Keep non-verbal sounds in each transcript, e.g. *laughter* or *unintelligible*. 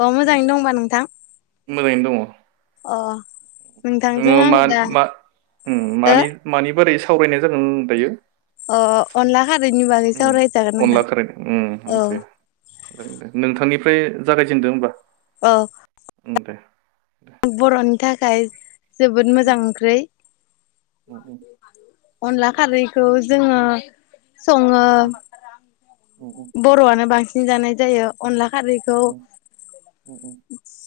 अ मोजाङैनो दंबा नोंथां मोजाङैनो दङ अ नोंथांजों जोङो मा आङो दा मा ओ मानि बोरै सावरायनाय जागोन दायो अ अनला खारैनि बागै सावरायजागोन नोंथां अनला खारै उम औ जागोन दे नोंथांनि ओमफ्राय जागायजेनदो होमबा औ दे बर'नि थाखाय जोबोद उम मोजां ओंख्रै उम *inaudible* अनला खारैखौ जोङो सङो उम उम सिं जानाय जायो अनला खारैखौ उम उम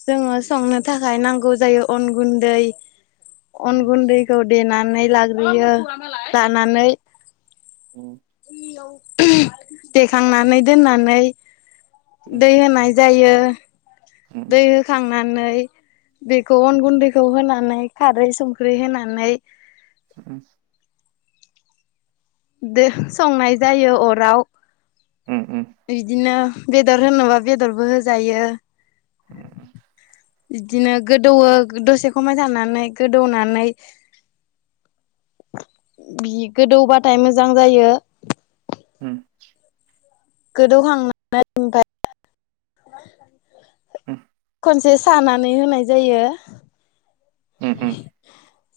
जोङो संनो थाखाय नांगौ जायो अन गुन्दै अन उम उम गुन्दैखौ देना नानै लाग्रोयो लानानै औ देखांनानै दोननानै उम दै होनाय जायो उम दै होखांनानै बेखौ अन गुन्दैखौ होनानै खारै संख्रि होनानै *inaudible* दो संनाय जायो अराव उम नंगौ उम बिदिनो बेदर होनोबा बेदरबो होजायो *inaudible* बिदिनो गोदौवो दसे खमाय थानानै गोदौनानै बि गोदौबाथाय मोजां जायो ओम गोदौखांनानै ओमफाय उम खनसे सानानै होनाय जायो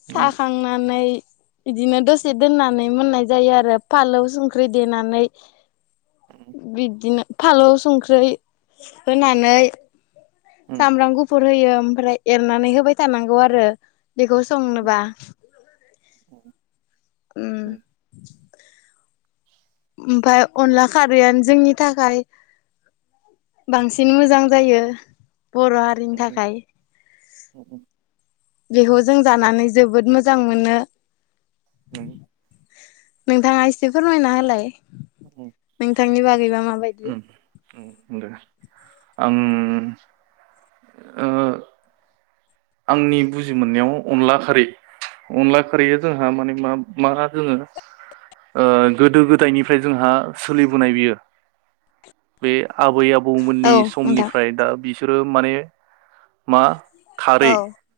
साखांनानै बिदिनो दसे दोननानै मोननाय जायो, आरो फालौ-संख्रि देनानै बिदिनो फालौ-संख्रै होनानै सामब्राम गुफुर होयो। ओमफ्राय एरनानै होबाय थानांगौ आरो बेखौ संनोबा उम ओमफाय अनला खारैआनो जोंनि थाखाय बांसिन मोजां जायो। बर' हारिनि उम थाखाय *inaudible* बेखौ जों जानानै जोबोद मोजां मोनो नोंगौ नोंथाङा एसे फोरमायना हालाय। माबायदि उम नंगौ‌ दे। आं उम ओ आंनि बुजि मोननायाव अनला खारै, अनला खारैया जोंहा माने मा मा जोङो ओ गोदो-गोदायनिफ्राय जोंहा सोलिबोनाय बियो बे आबै-आबौमोननि औ नोंथां समनिफ्राय दा बिसोर ओ माने मा औ खारै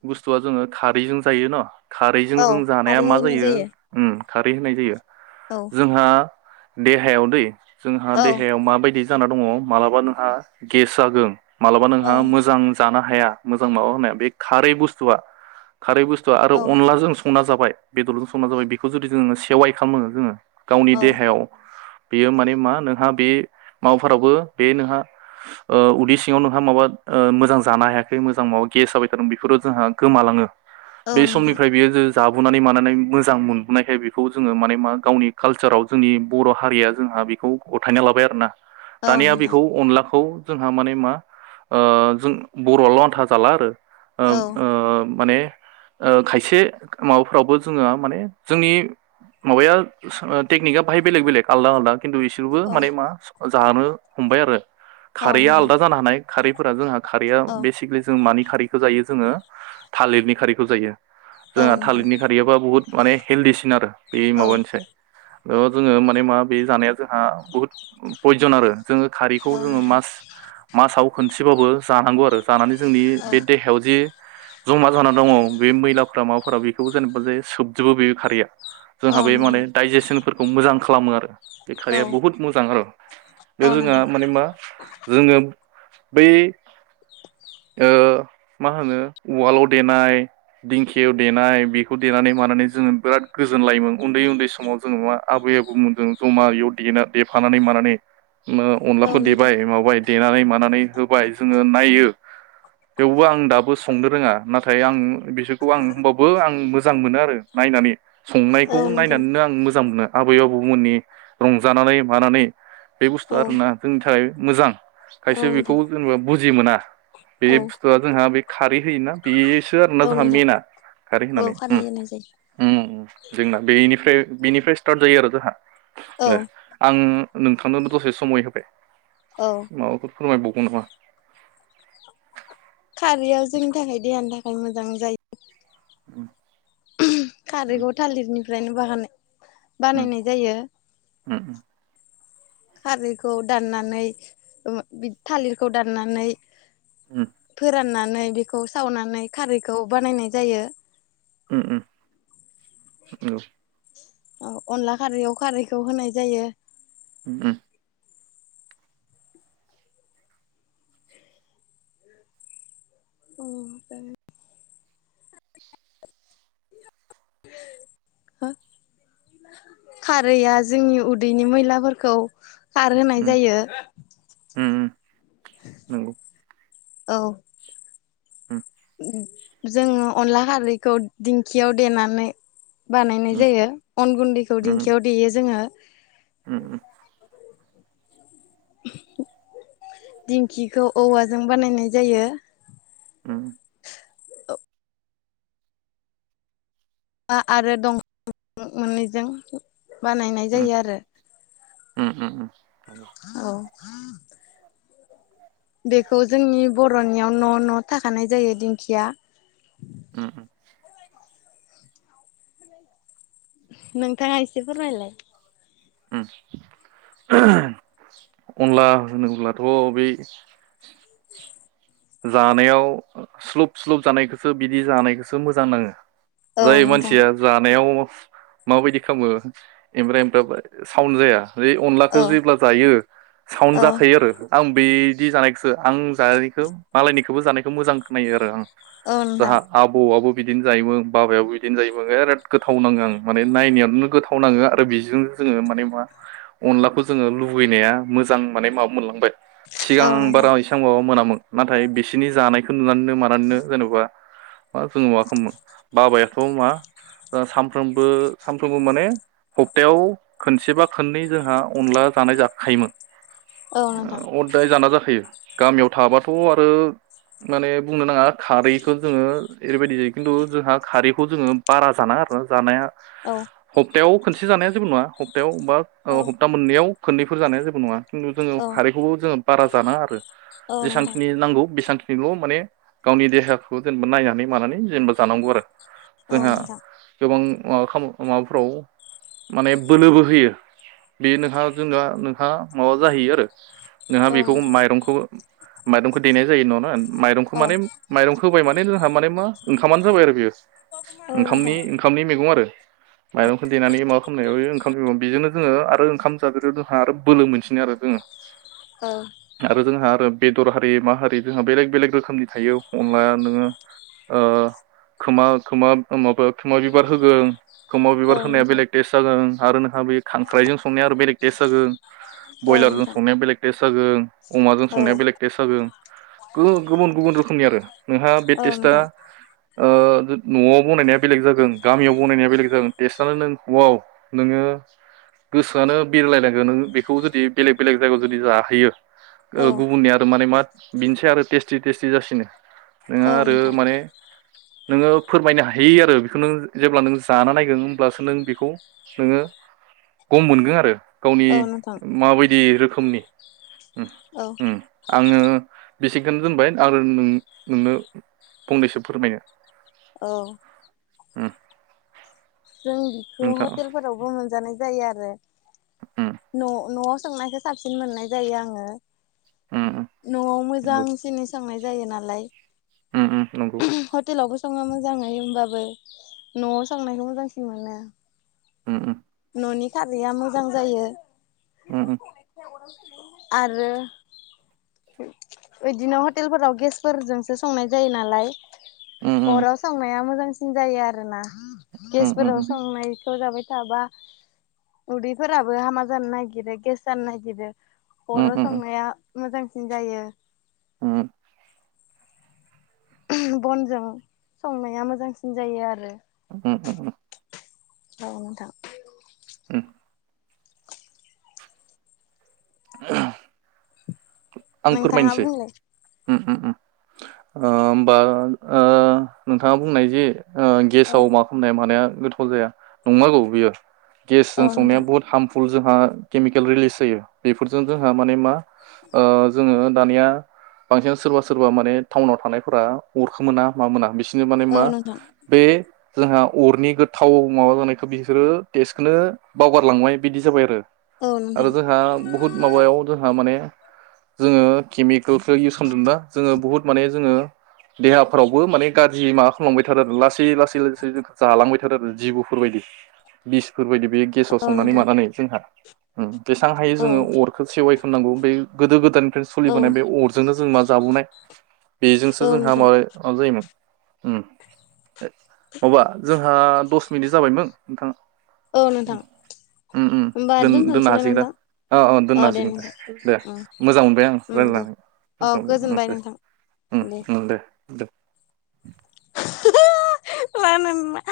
बुस थु आ जोङो खारैजों जायो न'? खारैजों औ जों जानाया खारै मा होनाय जायो उम खारै होनाय जायो? औ जोंहा दे हायाव दै जोंहा औ देहायाव माबायदि जाना दङ मालाबा नोंहा गेस जागोन मालाबा औ नोंहा मोजां जानो हाया मोजां माबा होननाय बे खारै बुस्थुआ खारै बुस्थुआ आरो औ अनलाजों संना जाबाय बेदरजों संना जाबाय बेखौ जुदि जोङो सेवाइ खालामो जोङो गावनि औ देहायाव बेयो माने मा नोंहा बे माबाफोरावबो बे नोंहा उदै सिङाव नोंहा माबा मोजां जानो हायाखै मोजां माबा गेस जाबाय बेफोरो जोंहा गोमालाङो औ बे नोंथां समनिफ्राय बियो ज जाबोनानै मानानै मोजां मोनबोनायखाय बेखौ जोङो माने मा गावनि कालसाराव जोंनि बर' हारिया जोंहा बेखौ गथायना लाबाय आरो ना। औ दानिया नोंथां बेखौ अनलाखौ। जोंहा माने मा जों बर'आल' आन्था जाला आरो। आ औ आ। माने खायसे माबाफ्रावबो जोङो माने जोंनि माबाया टेकनिकआ बाहाय बेलेग बेलेग आलदा आलदा। खिन्थु बिसोरबो औ माने मा। जानो हमबाय आरो। औ खारैया नोंथां आलादा जानो हानाय खारैफोरा जोंहा खारैया औ बेसिकेलि जों मानि खारै ायो जोङो थालिरनि खारिैखौ जायो। औ जोंहा नोंथां थालिरनि खारैयाबा बुहुत। माने हेल्दििसिन आरो। बे औ माबानोसै। बे जोङो माने मा बे जानाया जोंहा बुहुत पयजन आरो। जोङो खारैखौ औ जों नोंथां मास माव मोनसेबाबो जानांगौ आरो। जानानै जोंनि औ बे देहायाव जि जमा जानानै दङ बे मैलाफोरा माबाफोरा बेखौ जेनेबा ज सोबजोबो बे खारैया। औ जोंहा बे नोंथां माने डाइजेसनफोर खौ मोजां खालामो आरो। बे औ खारैया बहुद मोजां आरो, औ बे जोंहा नोंथां माने मा जोङो। बै ओ मा होनो उवालाव देनाय, दिंखियाव देनाय, बेखौ देनानै मानानै जोङो बिराद गोजोनलायोमोन उन्दै उन्दै समाव जोङो मा आबै आबौमोन जों जमा बेयाव देना देफानानै मानानै। औ अनलाखौ नोंथां देबाय माबाय। देनानै मानानै होबाय जोङो नायो। थेवबो आं दाबो संनो रोङा नाथाय आं बिसोरखौ आं हबो आं मोजां मोनो आरो नायनानै। औ संनायखौ नोंथां नायनानैनो आं मोजां मोनो। आबै आबौमोननि रंजानानै मानानै। बे बुस्थुआ औ आरोना जोंनि थाखाय। मोजां। औ खायसे बेखौ नोंथां जेनेबा बुजि मोना बे औ स' जोंहा बे खारै होयोना बेसो आरोना औ जोंहा नोंथां मेना खारै औ होनानै खारै होनाय जायो जोंना बेनिफ्राय। बिनिफ्राय स्टार्ट जायो आरो जोंहा। औ दे आं नोंथांनो दसे समय होबाय औ माबाफोर फोरमायबावगौ नामा खारैयाव जोंनि थाखाय देहानि था खाय मोजां जायो। ओम खारैखौ थालिरनि फ्रायनो बाहानाय उम बानायनाय जायो। उम खारैखौ दाननानै *unintelligible* थालिरखौ दाननानै फोरानना नानै बेखौ सावनानै खारैखौ बानायनाय जायो उम उम नंगौ अ अनला खारैआव खारैखौ होनाय जायो। उम *inaudible* हो खारैआ जोंनि उदैनि मैलाफोरखौ खारहोनाय जायो। नंगौ औ *inaudible* जोङो अनला खारैखौ दिंखियाव देनानै बानायनाय जायो अन गुन्दैखौ दिंखियाव देयो जोङो उम उम दिंखिखौ औवाजों बानायनाय जायो। ओम आ आरो दं *unintelligible* मोननैजों बानायनाय जायो आरो औ ह *unintelligible* बेखौ जोंनि बर'नियाव न' न' थाखानाय जायो दिंखिया ओम ओम नोथाङा एसे फोरमायलाय ओम *unintelligible* अनला होनोब्लाथ' बै जानायाव स्लुब स्लुब जानायखौसो बिदि जानायखौसो मोजां नाङो औ जाय नोंथां मानसिया जानायाव माबायदि खालामो ओमफ्राय फ्राय साउन्ड जाया बे अनलाखौ औ जेब्ला जायो साउन्ड औ जाखायो आरो आं बे जि जानायखौसो आं जानाखौ मालायनिखौबो जानायखौ मोजां खोनो आरो आं। औ नोंथां जाहा आबौआबो बिदिनो जायो बाबायाबो बिदिनो जायो बिराद गोथाव नाङो आं माने नायनायनो गोथाव नाङो आरो बेजोंनो जोङो माने मा अनलाखौ जोङो लुबैनाया मोजां माने माबा मोनलांबाय। औ सिगां बारा नोंथां एसेबां माबा मोनामोन। नाथाय बिसोनि जानायखो नुनानैनो मानानैनो जेनबा मा जोङो माबा खामोमोन बाबायाथ मा सामफ्रोमबो सानफ्रोमबो माने हप्तायाव खनसेबा खननै जोंहा अनला जानाय जाखायोमोन। औ नोंथां ओ अदाय जाना जाख थायो गामियाव थाबा थ आरो माने बुंनो नाङा खारैखो जोङो ओरैबायदि जायो खिन्थु जोंहा खारैखौ जोङो बारा जानाङा आरोना जानाया औ। प्तायाव खसे जानाया जेबो नङा हप्तायाव बा औ ओ हप्ता मोननैयाव खोननैफोर जानाया जेबो नङा। खुनु जोङो औ खारैखौबो जोङो बारा जानाङा आरो औ नोंथां जेसांखि गौ बेसांखिनिल' माने गावनि देहाखौ जेनेबा नायनानै मानानै जेनबा जानांगौ आरो। औ जोंहा नोंथां गोबां माबा खाम-माबाफ्राव माने बोलोबो होयो बे नोंहा जोंहा नोंहा माबा जाहैयो आरो। नोंहा औ बेखौ नोंथां माइरंखौ माइदंखौे देनाय जायो नरा माइरंखौ औ मानि माइरंखौ होबाय माने हा माने मा ओंखामानो जाबाय आरो बियो औ ओंखामनि नोंथां ओंखामनि मैगं आरो। माइरं खो देनानै माबा खालामनायाव ओंखाम बेजोंनो जोङो आरो ओंखाम जाग्रायाव जोंहा आरो बोलो मोनसि नो आरो जोङो औ आरो जोंहा आरो बेदर हारि मा हारि जोंहा बेलेग बेलेग रोखोमनि थायो अनला नोङो ओ खोमा खोमा माबा खोमा बिबार होगोन खोमाव बिबार औ होनाया नोंथां बेलेग टेस्ट जागोन आरोनो हा बे खांख्राइजों संनाया आरो बेलेक टेस जागोन औ ब्रयलारजों नोंथां संनाया बेलेक टेस्ट जागोन अमाजों औ संनाया बेलेग टेस्ट जागोन गुबुन गुबुन रोखोमनि आरो नोंहा बे औ टेस्टआ नोंथां ओ न'आव बनायनाया बेलेग जागोन गामियाव बनायनाया बेलेग जागोन टेस्टआानो नों हआव नोङो गोसोआनो बिरलायनांगोन नों बेखौ जुदि बेलेग बेलेग जायगायाव जुदि जाहैयो। ओ औ गुबुननिया माने मा बिनोसै आरो टेस्टि टेस्टि जासिनो नोङो औ आरो नोंथां माने नोङो फोरमायनो हायि आरो बेखौ नों जेब्ला नों जाना नायगोन होमब्लासो नों बेखौ नोङो गम मोनगोन आरो गावनि औ नोंथां माबायदि रो खोमनि औ आङो बेसेखोनो दोनबाय आरो नों नोंनो फंनैसो फोरमायनो औ। उम जों बिखौ नोंथां हटेलफोरावबो मोनजानाय जायो आरो उम न' न'आव सोंनायखौ साबसिन मोननाय जायो आङो उम उम न'आव नंगौ मोजांसिनि सांनाय जायो नालाय उम उम नंगौ हटेलावबो संङो मोजा नुयो होमबाबो बो न'आव सांनायखौ मोजांसिन मोनो। उम ननि खारैया मोजां जायो। उम उम। आरो इदिनो हटेलफोराव गेसफोरजोंसो संनाय जायो नालाय उम अराव संनाया मोजांसि जायो आरोना उम उम गेसफोराव उम संनायखौ जाबाय जाबाय थाबा उदैफोराबो हामा जानो नागिरो गेस जानो नागिरो उम उम अराव उम संनाया मोजांसिन जायो। उम बनजों संनाया मोजांसिन जायो आरो। उम उम उम। औ नोंथां। उम। *unintelligible* आं नोंथाङा फोरमायनोसै बुंलाय उम उम उम ओ होमबा नोंथाङा बुंनाय जे ओ औ गेसाव मा खामनाय मानाया गोथाव जाया नंगौ बियो औ गेसजों संनाया नोंथां बुहुत हार्मफु- ल जोंहा केमिकेल रिलिस जायो बेफोरजों जोंहा माने मा ओ जोङो दानिया बांसिन सोरबा सोरबा माने टाउनाव थानायफोरा अरखोमोना मा मोना बि बिसनो माने औ मा नोंथां बे जोंहा अरनि गोथाव माबा जानायखौ बिसोरो टेस्टखौनो बावगारलांबाय बिदि जाबाय आरो औ आरो नोंथां जोंहा बुहुत माबायाव जोंहा माने जोङो केमिकेलखौ इउस खालामदों दा जोङो बुहुत माने जोङो देहाफ्रावबो माने गाज्रि माबा खालामांबाय थादों आरो लास- बेयो लासै लासै जोंखो जालांबाय थादो आरो जिबुफोरबायदि बिसफोरबायदि बे गेसाव औ संनानै नोंथां मानानै जोंहा औ बेसेबां हायो औ जोङो अरखो सेवाइ खुंनांगौ बै गोदो गोदायनि औ सोलिबोनाय बे अरजोंनो जों मा जाबोनाय बेजोंसो औ जोंहा नोंथां माबे मा जायोमोन उम माबा जोंहा दस मिनिट जाबायमोन नोंथां औ नोंथां उम उम होमबा दोन-दोननो दोनथ'नोसै ना हासिगोन दा नोंथां औ औ अ दोननो हासिगोन दे नोंथां दे उम मोजां मोनबाय आं उम दे रायलायनानै अ नोंथांनो गोजोनबाय नोंथां उम दे द दे मानोना